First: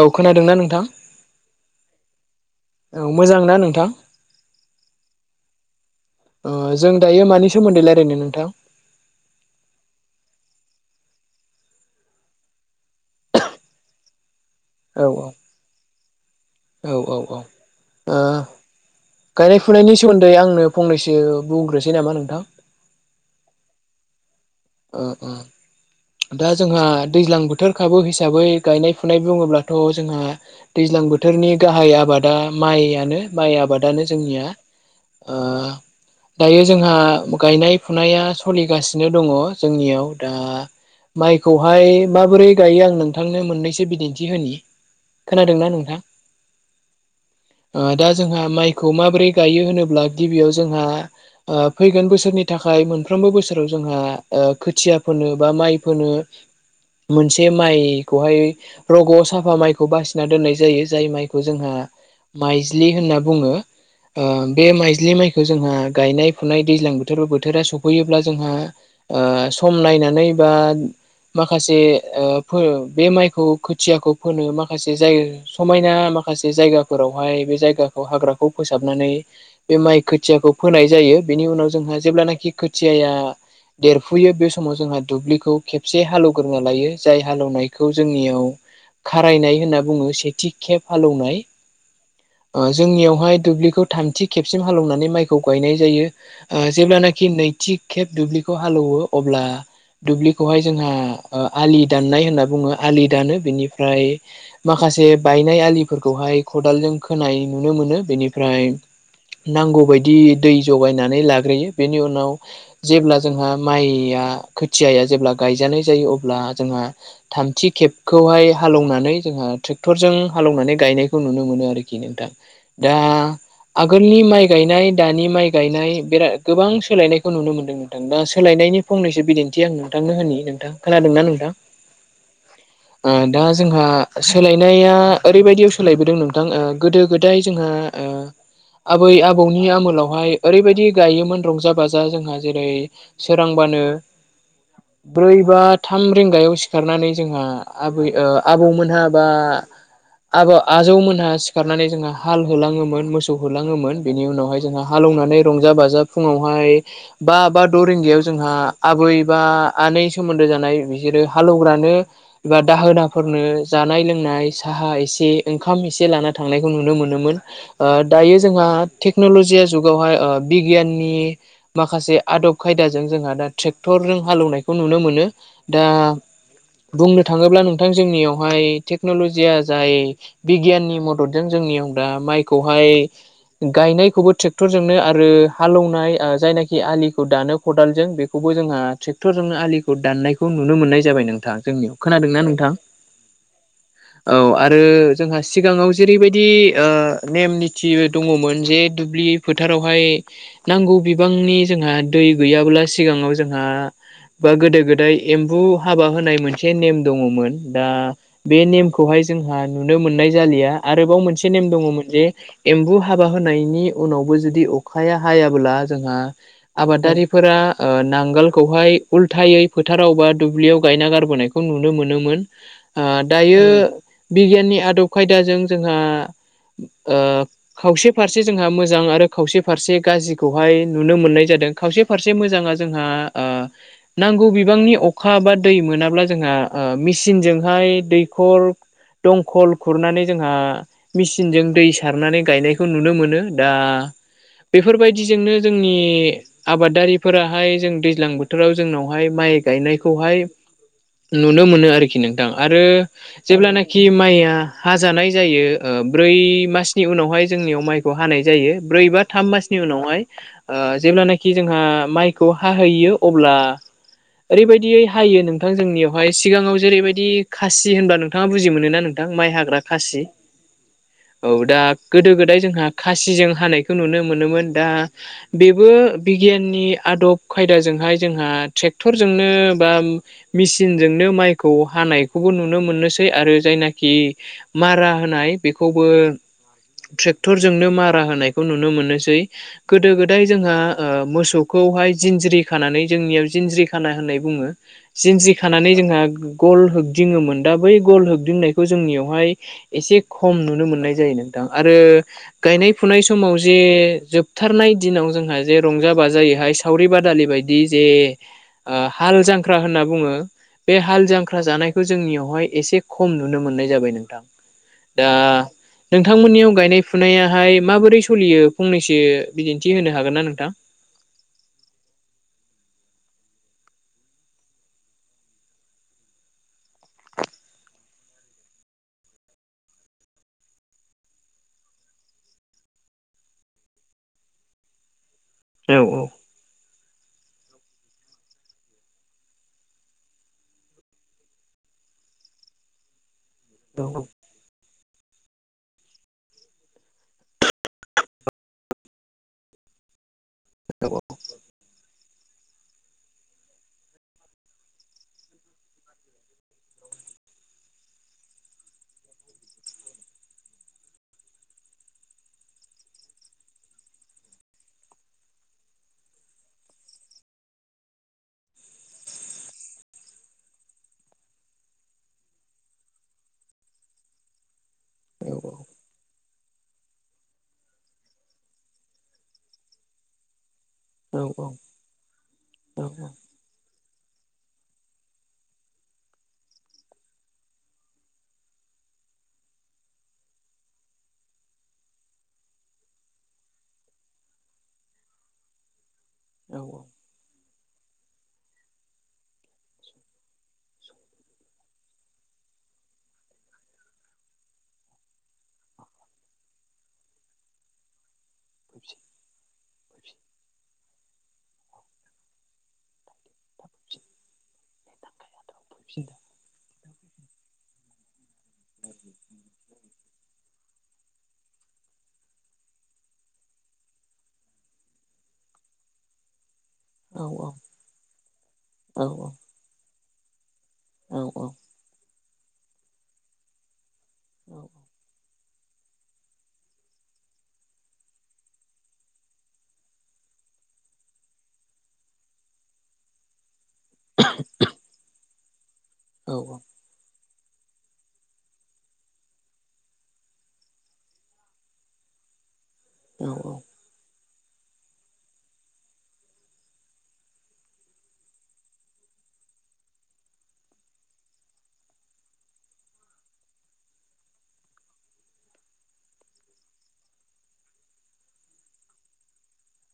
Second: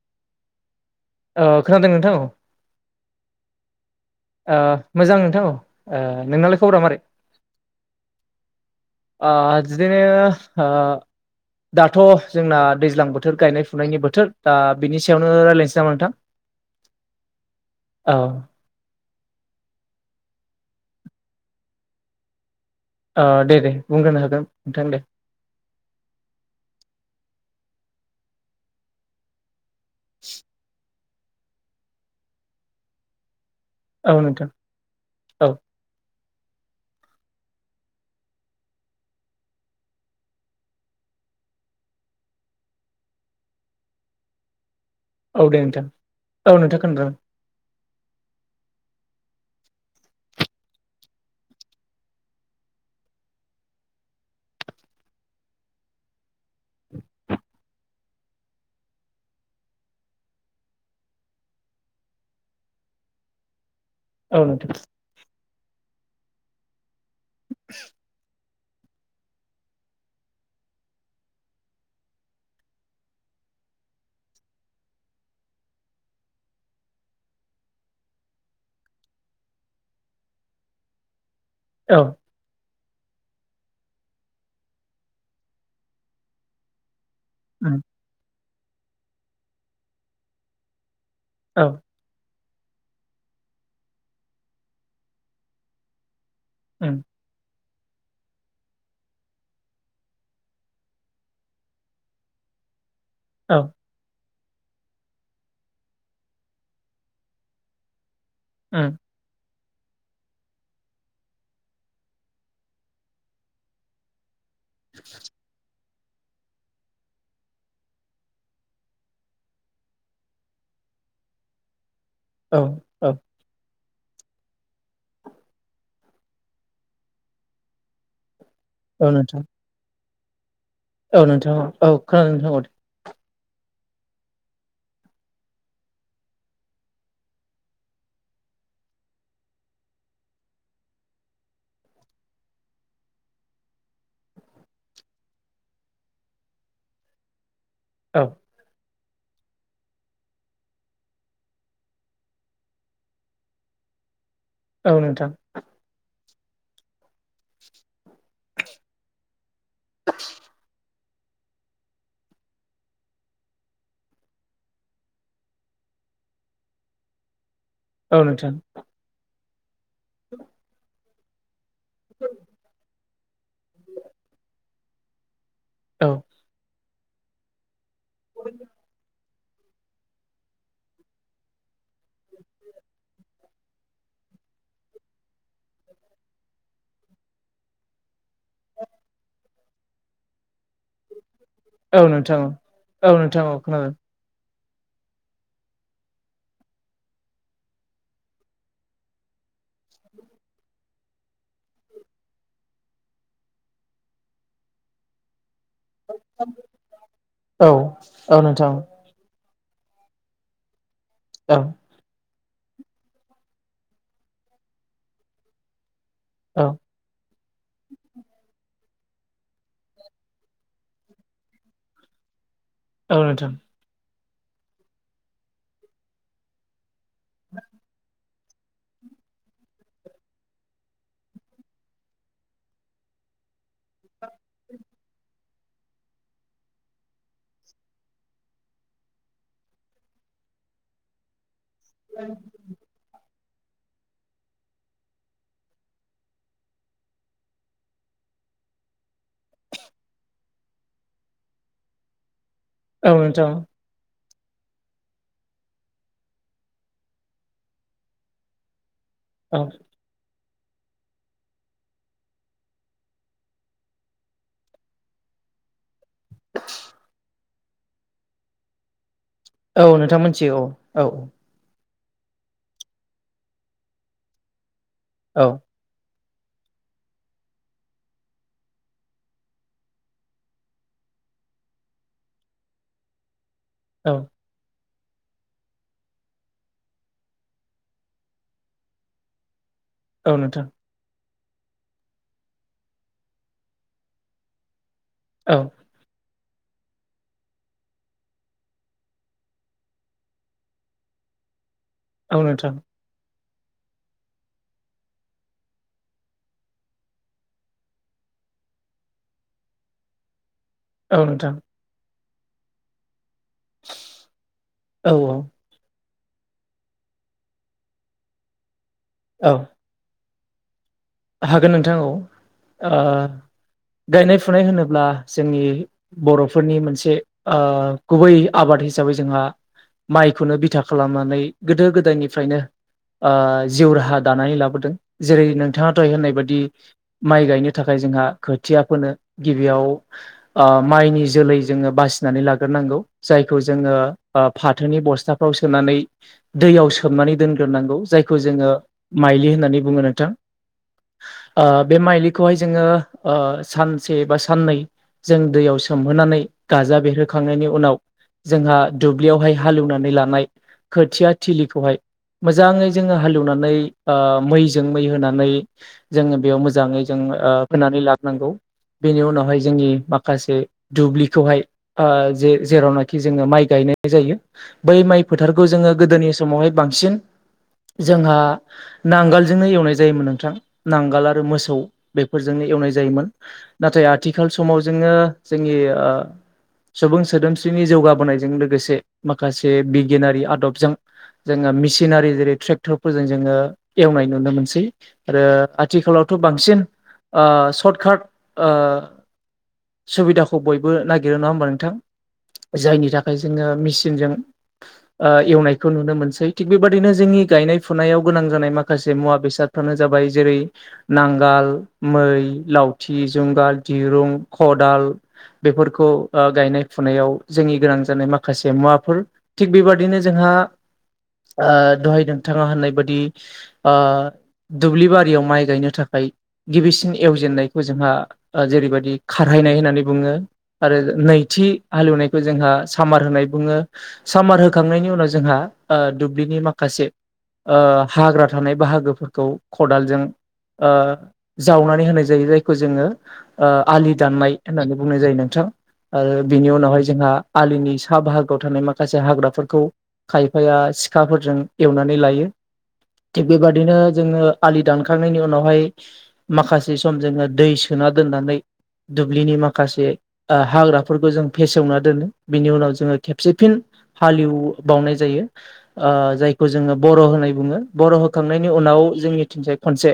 औ खोनादों ना नोंथां? ओ खोनादों नोंथां औ। औ मोजां ना नोंथां? ओ मोजां नोंथां औ, ओ नोंनालाय खबरा जों मारै? दायो मानि सोमोन्दै रायलायनो नोंथां आ आज दिनो दा दाथ' जोंना दैज्लां बोथोर गायनाय- फुनायनि बोथोर। दा बिनि औ सायावनो रायज्लायनोसै नामा नोंथां? औ औ औ। औ ओ गायनाय- फुनायनि सोमोन्दै आंनो फंनैसो बुंग्रोसै नामा नोंथां? अ दे दे बुंग्रोनो हागोन। नोंथां दे अ अ,, दा जोंहा दैज्लां बोथोरखाबो हिसाबै गायनाय- फुनाय बुङोब्ला थ' जोंहा दैज्लां बोथोरनि गाहाय आबादा माइयानो। माइ आबादानो औ जोंनिया नोंथां ओ औ दायो जोंहा गायनाय- फुनाया स लिगासिनो दङ जोंनियाव दा माइखौहाय माबोरै गायो आं नोंथांनो मोननैसो बिदिन्थि होनि औ दे नोंथां, औ नोंथां खोनादों आं ओ दा जोंहा माइखौ माबोरै गायो होनोब्ला गिबियाव जोंहा ओ फैगोन बोसोरनि थाखाय मोनफ्रोमबो बोसोराव जोंहा ओ खोथिया फोनो बा माइ फोनो मोनसे माइ खौहाय रग' साफा माइखौ बासिना दोननाय जायो जाय माइखौ जोंहा,, माइजिलि होनना बुङो। औ ओबे नोंथां माइज्लि माइखौ जोंहा गायनाय फुनाय दैज्लां बोथोर बोथोरा सफैयोब्ला जोंहा,, सम नायनानै बा,, माखासे फोयो बे माइखौ खोथियाखौ फोनो माखासे जाय समायना,, माखासे जायगाफोरावहाय बे जायगाखौ हाग्राखौ फोसाबनानै बे माइ खोथियाखौ फोनाय जायो। बेनि उनाव जोंहा औ जेब्लानिकि खोथियाया देरफुयो बे समाव जोंहा, दुब्लिखौ खेबसे हालेवग्रोना लायो जाय उम हालेवनायखौ जोंनियाव,, खारायनाय होनना बुङो सेथि खेब हालौनाय,,, औ जोंनियावहाय दुब्लिखौ थामथि खेबसिम हालौवनानै माइखौ गायनाय जायो । उम जेब्लानाखि नैथि खेब दुब्लिखौ हालौवो अब्ला,,, दुब्लिखौहाय जोंहा आलि दाननाय होनना बुङो ।आलि दानो औ बिनिफ्राय,, माखासे बायनाय आलिफोरखौहाय खदालजों खोनाय नुनो मोनो बेनिफ्राय,, उम नांगौबायायदि दै जगायनानै लाग्रोयो बेनि उनाव जेब्ला जोंहा माइया खोथियाया जेब्ला गायजानाय जायो अब्ला जोंहा थामथि खेबखौहाय हालौनानै जोंहा ट्रेक्टरजों हालौनानै गायनायखौ नुनो मोनो आरोखि नोंथां औ दा औ आगोलनि माइ गायनाय दानि माइ गायनाय बिराद गोबां सोलायनायखौ नुनो मोन्दों नोंथां दा सोलायनायनि औ फंनैसो नोंथां बिदिन्थि आं नोंथांनो होनि नोंथां खोनादोंना औ नोंथां औ औ खोनादों नोंथां औ दे ओ दा जोंहा सोलायनाया ओरैबायदियाव सोलायबोदों नोंथां ओ गोदो गोदाय जोंहा ओ आबै आबौनि आमोलावहाय ओरैबायदि गायोमोन रंजा बाजा जोंहा जेरै सोरांबा बानो [unintelligible] ब्रै बा थाम रिंगायाव सिखारनानै जोंहा आबै औ ओ आबौमोनहा बा आब आजौमोनहा सिखारनानै जोंहा हाल होलाङोमोन मोसौ होलाङोमोन बेनि उनाव जोंहा औ नोंथां हालौनानै रंजा बाजा फुङावहाय बा बा द' रिंगायाव जोंहा आबै बा आनै सोमोन्दो जानाय बि सोरो हालौवग्रानो एबा दाहोनाफोरनो जानाय लोंनाय साहा एसे ओंखाम एस से लाना थांनायखौ नुनो मोनोमोन। ओ औ दायो नोंथां जोंहा टेक्न'लजिया जुगावहाय ओ बिगियाननि माखासे आदब खायदाजों जोंहा दा ट्रेक्टरजों हालौवनायखौ नुनो मोनो। दा औ बुंनो थाङोब्ला नोंथां जोंनियावहाय टेक्न'लजिया जाय बिगियाननि मददजों जोंनियाव दा माइखौहाय गायनायखौबो ट्रेक्टरजोंनो आरो हालौनाय ओ जायनाखि आलिखौ दानो खदालजों बेखौ बो जोंहा ट्रेक्टरजोंनो आलिखौ दाननायखौ नुनो मोननाय जाबाय नों थां जोंनियाव औ खोनादोंना औ नोंथां औ नोंथां औ खोनादों औ आ रो जोंहा सिगाङाव जेरैबायदि ओ नेम निथि दङमोन जे दुब्लि फोथार रावहाय नांगौ बिबांनि जोंहा दै गैयाब्ला सिगाङाव जोंहा बा गोदो गोदाय एम बु हाबा होनाय मोनसे नेम दङमोन दा औ बे नोंथां नेमखौहाय जोंहा नुनो मोननाय जालिया आरोबाव मोनसे नेम औ दङमोन जे एम्बु हाबा होनायनि उनावबो जुदि अखाया हायाब्ला जोंहा औ आबादारिफोरा ओ नांगोलखौहाय उल्थायै फोथाराव बा दुब्लियाव गायना गारबोनायखौ नुनो मोनोमोन। ओ औ नोंथां दायो बिगियाननि आदब खायदाजों जोंहा ओ खावसे फारसे जोंहा मोजां आरो खावसे फारसे गाज्रिखौहाय नुनो मोननाय जादों खावसे फारसे मो जां आ जोंहा ओ नांगौ बिबांनि अखा बा दै मोनाब्ला जोंहा ओ मिसिनजों हाय दैखर दंकल खुरनानै जोंहा मिसिनजों दै सारनानै गायनायखौ नुनो मोनो। दा बेफोरबायदिजोंनो जोंनि आबादारि फोराहाय जों दैज्लां बोथोराव जोंनावहाय माइ गायनायखौहाय नुनो मोनो आरोखि नोंथां आरो औ नोंथां जेब्लानोखि माइया आ हाजानाय जायो ओ ब्रै मासनि उनावहाय जोंनियाव माइखौ हानाय जायो ब्रै बा थाम औ मासनि उनावहाय ओ जेब्लानोखि जोंहा माइखौ हाहैयो अब्ला ओरैबायदियै हायो नोंथां जोंनियावहाय सिगाङाव जेरैबायदि खासि होनबा नोंथाङा बुजि मोनो ना नों थां माइ हाग्रा औ नोंथां खासि मोनथियो औ दा गोदो गोदाय जोंहा खासिजों हानायखौ नुनो मोनोमोन दा औ बेबो बिगियाननि आदब खायदाजोंहाय जोंहा ट्रेक्टरजोंनो बा मेसिनजोंनो माइखौ हा नायखौबो नुनो मोननोसै आरो औ जायनाखि मारा होनाय बेखौबो ट्रेक्टर जोंनो मारा होनायखौ नुनो मोननोसै गोदो औ गोदाय नोंथां जोंहा ओ मोस सौखौहाय जिन्ज्रि खानानै जोंनियाव जिन्ज्रि खाना होननाय बुङो जिन्ज्रि औ खानानै जोंहा गल होगदिङोमोन दा बै गल होगदिंनायखौ जोंनियावहाय एसे खम नुनो मोननाय जायो नोंथां। आरो औ नोंथां गायनाय फुनाय समाव जे जोबथारनाय दिनाव जोंहा जे रंजा बाजायो बेहाय सावरि बादालि बायदि जे ओ हाल जांख्रा होनना बुङो बे औ हाल नोंथां जांख्रा जानायखौ जोंनियावहाय एसे खम नुनो मोननाय जाबाय नोंथां औ दा औ नोंथांमोननियाव गायनाय फुनायाहाय माबोरै सोलियो फंनैसो औ बिदिन्थि होनो हागोन ना नों थां? हागोन नोंथां औ ओ गायनाय फुनाय होनोब्ला जोंनि बर'फोरनि मोनसे ओ गुबै आबाद हिसाबै जोंहा माइखौनो बिथा खालामनानै गोदो गोदायनिफ्रायनो आ जिउ राहा दानानै लाबोदों जेरै औ नोंथाङाथह होननाय बायदि माइ गायनो थाखाय जोंहा खोथिया फोनो गिबियाव ओ माइनि जोलै जोङो बासिनानै लाग्रो नांगौ, जायखौ जोङो औ फाथोनि बस्था याव सोनानै दैयाव सोमनानै दोनग्रोनांगौ जायखौ जोङो माइलि होननानै बुङो नोंथां। औ ओ बे माइलिखौहाय जोङो ओ सानसे बा साननै जों दैयाव सोमहोनानै गाजा बेरहोखांनायनि उनाव जोंहा दुब्लियावहाय हालेवनानै लानाय खोथिया थिलिखौहाय मोजाङै जोङो हालेवनानै ओ मैजों मै होनानै जोङो बेयाव मोजाङै जों फोनानै लाबोनांगौ। बेनि उनावहाय जोंनि माखासे दुब्लिखौहाय जे जेरावनाखि जोङो माइ गाय नाय जायो बै माइ औ फोथारखौ जोङो गोदोनि समावहाय बांसिन जोंहा नांगोलजोंनो एवनाय जायोमोन नोंथां, नांगोल आरो औ मोसौ बे फोरजोंनो एवनाय औ जायोमोन नाथाय आथिखाल समाव जोङो जोंनि ओ सुबुं सोदोमस्रिनि जौगाबोनायजों लोगोसे माखासे बिगियानारि आदबजों जोङो मेसिनारि जेरै ट्रेक्टरफोरजों जोङो एवनाय नुनो मोनसै। आरो आथिखालावथ' बांसिन औ औ ओ सर्ट काट ओ सुबिदाखौ बयबो नागिरो नङा होमबा नोंथां? जायनि थाखाय जोङो मेचिनजों ओ एवनायखौ नुनो मोनसै थिग बेबादिनो जोंनि गायनाय फुनायाव गोनां जानाय माखासे मुवा बेसादफ्रानो जाबाय जेरै नांगाल, मै, लावथि, जुंगाल, दिरुं, खदाल बेफोरखौ ओ गायनाय फुनायाव जोंनि गोनां जानाय माखासे मुवाफोर। थिग बेबादिनो जोंहा ओ दहाय नोंथाङा होननाय बायदि आ दुब्लि बारियाव माइ गायनो थाखाय गिबिसिन एवजेननायखौ जोंहा जेरैबायदि खारहैनाय होननानै बुङो। आरो नैथि हालेवनायखौ जोंहा सामार होननाय बुङो। सामार होखांनायनि उनाव जोंहा ओ दुब्लिनि माखासे हाग्रा थानाय बाहागोफोर खौ खदालजों ओ जावनानै होनाय जायो जायखौ जोङो आलि दाननाय होननानै बुंनाय जायो नोंथां ओ बिनि उनावहाय जोंहा आलिनि सा बाहागोआव थानाय माखासे हाग्राफोरखौ खायफाया सिखाफोरजों एवनानै लायो। थिग बे बादिनो जोङो आलि दानखांनायनि उनावहाय माखासे सम जोङो दै सोना दोननानै दुब्लिनि माखासे हाग्राफोरखौ जों फेसेवना दोनो बिनि उनाव जोङो खेबसेफिन हालेव बावनाय जायो। ओ जायखौ जोङो बर' होनाय बुङो बर' होखांनायनि उनाव जोंनिथिंसाय खनसे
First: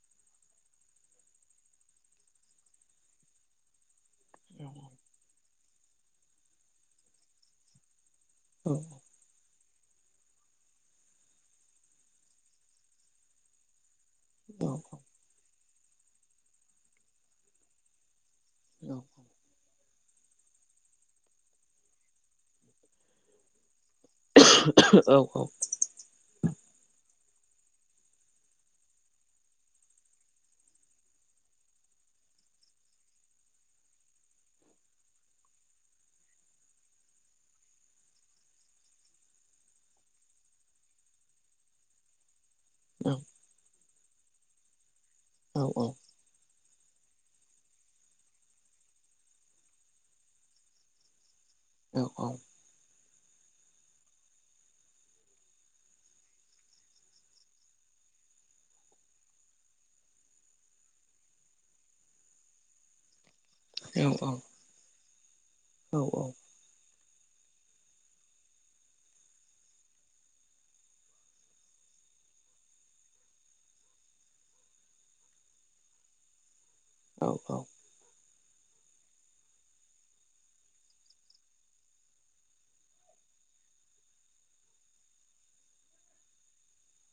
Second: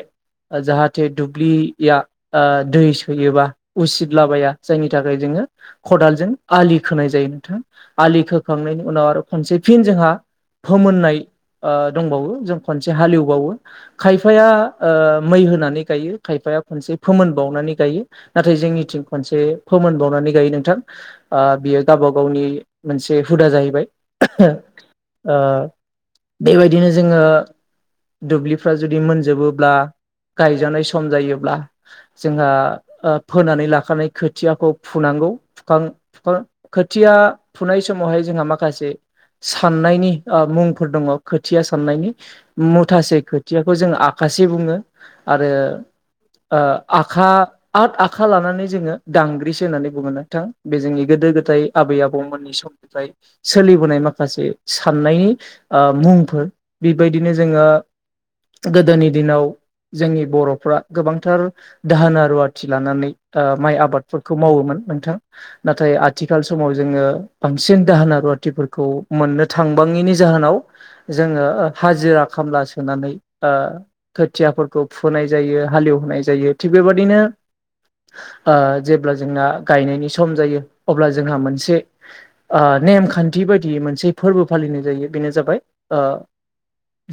जाहाथे दुब्लिया दै सोयोबा उसिद लाबाया जायनि थाखाय जोङो खदालजों आलि खोनाय जायो नोंथां आलि खोखांनायनि उनाव आरो खनसे फिन खायफाया ओ मै होनानै गायो खायफाया खनसे फोमोन बावनानै गायो। नाथाय जोंनिथिं मोनसे फोमोन बावनानै गायो नोंथां बियो गावबा गावनि मोनसे हुदा जाहैबाय ओह [inaudible] ओ बेबायदिनो जोङो दुब्लिफ्रा जुदि मोनजोबोब्ला गायजानाय सम जायोब्ला, जोंहा फोनानै लाखानाय खोथियाखौ फुुनां गौ फुखां फुखां खोथिया फुनाय समावहाय जोंहा माखासे साननायनि ओ मुंफोर दङ खोथिया साननायनि मु थासे खोथियाखौ जों आखासे बुङो आरो आखा आद आखा लानानै जोंङो दांग्रिसो होननानै बुङो नोंथां बे जोंनि गोदो गोदायनि नाथाय आबै आबौमोननि सम फ्राय सोलिबोनाय माखासे साननायनि मुंफोर बेबायदिनो जोंङो गोदोनि दिनाव जोंनि बर'फ्रा गोबांथार दाहोना रुवाथि लानानै ओ माइ आबादफोरखौ मावोमोन नोंथां। नाथाय आथिखाल समाव जोंङो बांसिन दाहोना रुवाथिफोरखौ मोननो थांबाङैनि जाहोनाव जोंङो हाजिरा खाम ला होनानै खोथियाफोरखौ फुहोनाय जायो हालेवहोनाय जायो थिग बेबदिनो ओह जेब्ला जोंना गायनायनि सम जायो अब्ला जोंहा मोनसे ओह नेमखान्थि बायदि मोनसे फोरबो फालिनाय जायो बेनो जाबाय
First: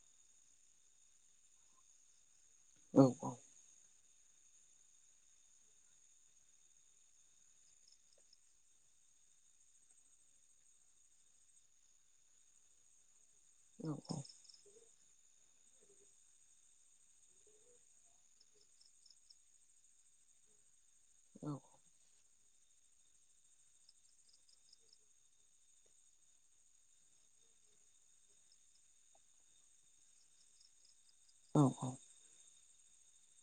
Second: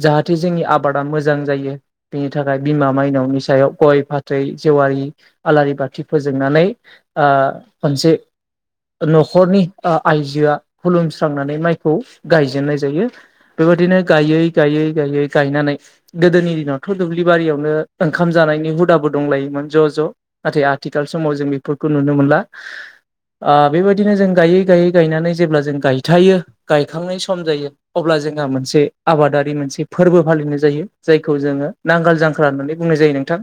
जाथ जाहाथे जोंनि आबादा मोजां जायो बेनि थाखाय बिमा माइनावनि सायाव गय फाथै बै जेवारि आलारि बाथि फोजोंनानै ओह खनसे न'खरनि ओ आइजोआ खुलुमस्रांनानै माइखौ गायजेननाय जायो। बेबायदिनो गायै गायै गायै गायनानै गोदोनि दिनावथ' दुब्लि बारियावनो ओंखाम जानायनि हुदाबो दंलायोमोन ज ए नाथाय आथिखाल समाव जों बेफोरखौ नुनो मोनला। ओ बेबायदिनो जों गायै गायै गायनानै जेब्ला जों गायथायो गायखांनाय सम जायो अब्ला जोंहा मोनसे आबादारि मोनसे फोरबो फालिनाय जायो जायखौ जोंङो नांगोल जांख्रा होननानै बुंनाय जायो नोंथां।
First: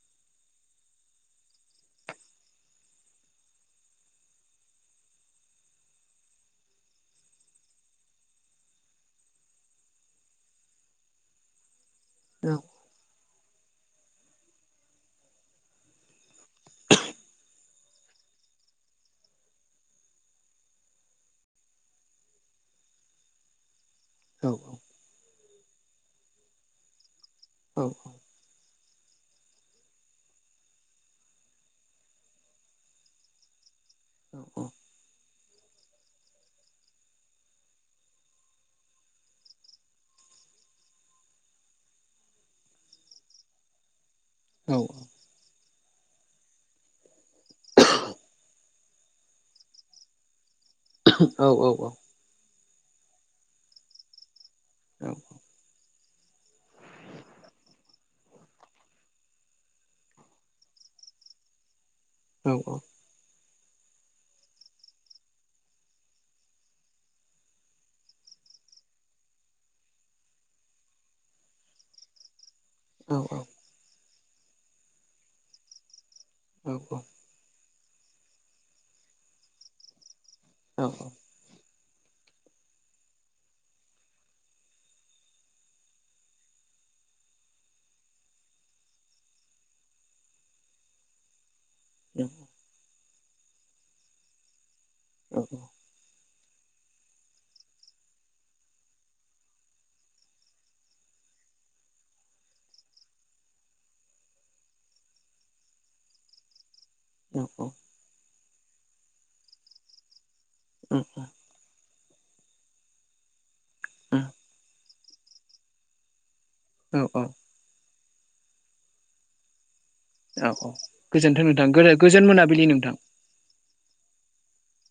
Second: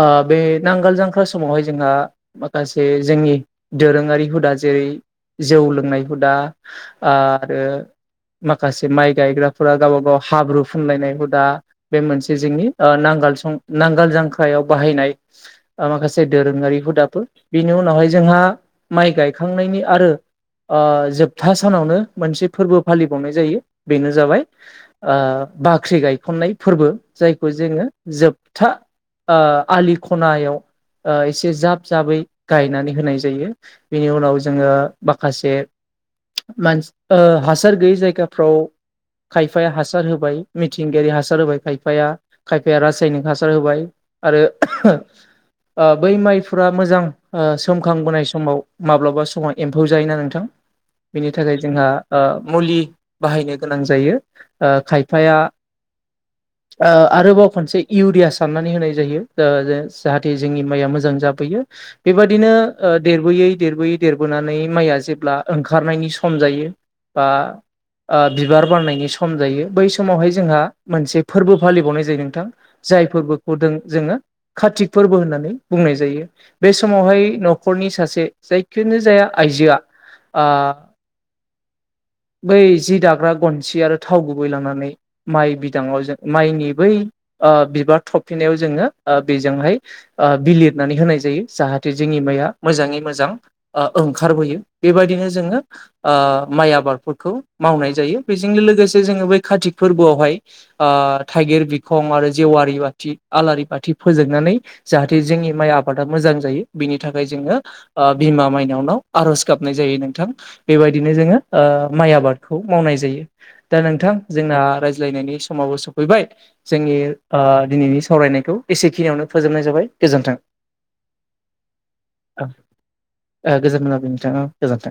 ओह बे नांगोल जांख्रा समावहाय जोंहा माखासे जोंनि दोरोङारि हुदा जेरै जौ लोंनाय हुदा आरो माखासे माइ गायग्राफोरा गावबा गाव बोव हाब्रु फुनलायनाय हुदा बे मोनसे जोंनि नांगोल सं नांगाल जांख्रायाव बाहायनाय माखासे दोरोङारि हुदाफोर बिनि उनावहाय जोंहा माइ गायखांनायनि आरो ओ जोबथा सानावनो मोनसे फोरबो फालिबावनाय जायो। बेनो जाबाय ओह बाख्रि गायखननाय फोरबो। जायखौ जोंङो जोबथा ओह आलि खनायाव ओ एसे जाब जाबै गायनानै होनाय जायो बेनि उनाव जोंङो माखासे हासार गैयै जायगाफ्राव खायफाया हासार हासार होबाय मिथिंगायारि हासार होबाय खायफाया खायफाया रासायनिक हासार होबाय। आरो बै माइफोरा मोजां सोमखांबोनाय समाव माब्लाबा समाव एम्फौ जायोना नोंथां बिनि थाखाय जोंहा ओह मुलि बाहायनो गोनां जायो। ओह खायफाया ओ आरोबाव खनसे इउरिया साननानै होनाय जायो जाहाथे जोंनि माइया मोजां जाबोयो । बेबादिनो देरबोयै देरबोयै देरबोनानै माइआ जेब्ला ओंखारनायनि सम जायो बा ओ बिबार बारनायनि सम सम जायो बै समावहाय जोंहा मोनसे फोरबो फालिबावनाय जायो नोंथां जाय फोरबोखौ जोंङो कारतिक फोरबो होननानै बुंनाय जायो बे समावहाय न'खरनि सासे जायखि जाया आइजोआ आह औ बै जि दाग्रा गनसि आरो थाव गुबै लांनानै माइ बिदांङाव जों माइनि बै बिबार थबफिन्नायाव जोंङो ओ बेजोंहाय बिलिरनानै होनाय जायो जाहाथे जोंनि नंगौ माइया मोजाङै मोजां मोजां ओ ओंखारबोयो बेबायदिनो जोंङो आह माइ आबादफोरखौ मावनाय जायो। बेजोंनो लोगोसे जों बै कातिक फोरबोआवहाय थाइगेर बिखं आरो जेवारि बाथि आलारि बाथि फोजोंनानै जाहाथे जोंनि माइ आबादा मोजां जायो बिनि थाखाय जोंङो नंगौ ओ बिमा माइनावनाव आर'ज गाबनाय जायो नोंथां नंगौ बेबायदिनो जोंङो माइ आबादखौ मावनाय जायो। [inaudible] दा नोंथां जोंना रायज्लायनायनि समावबो सफैबाय जोंनि औ औ आह दिनैनि सावरायनायखौ एसेखिनियावनो फोजोबनाय जाबाय। गोजोन्थों औ औ गोजोनथों नोंथां गोजोन मोनाबिलि नोंथां। गोजोनथों।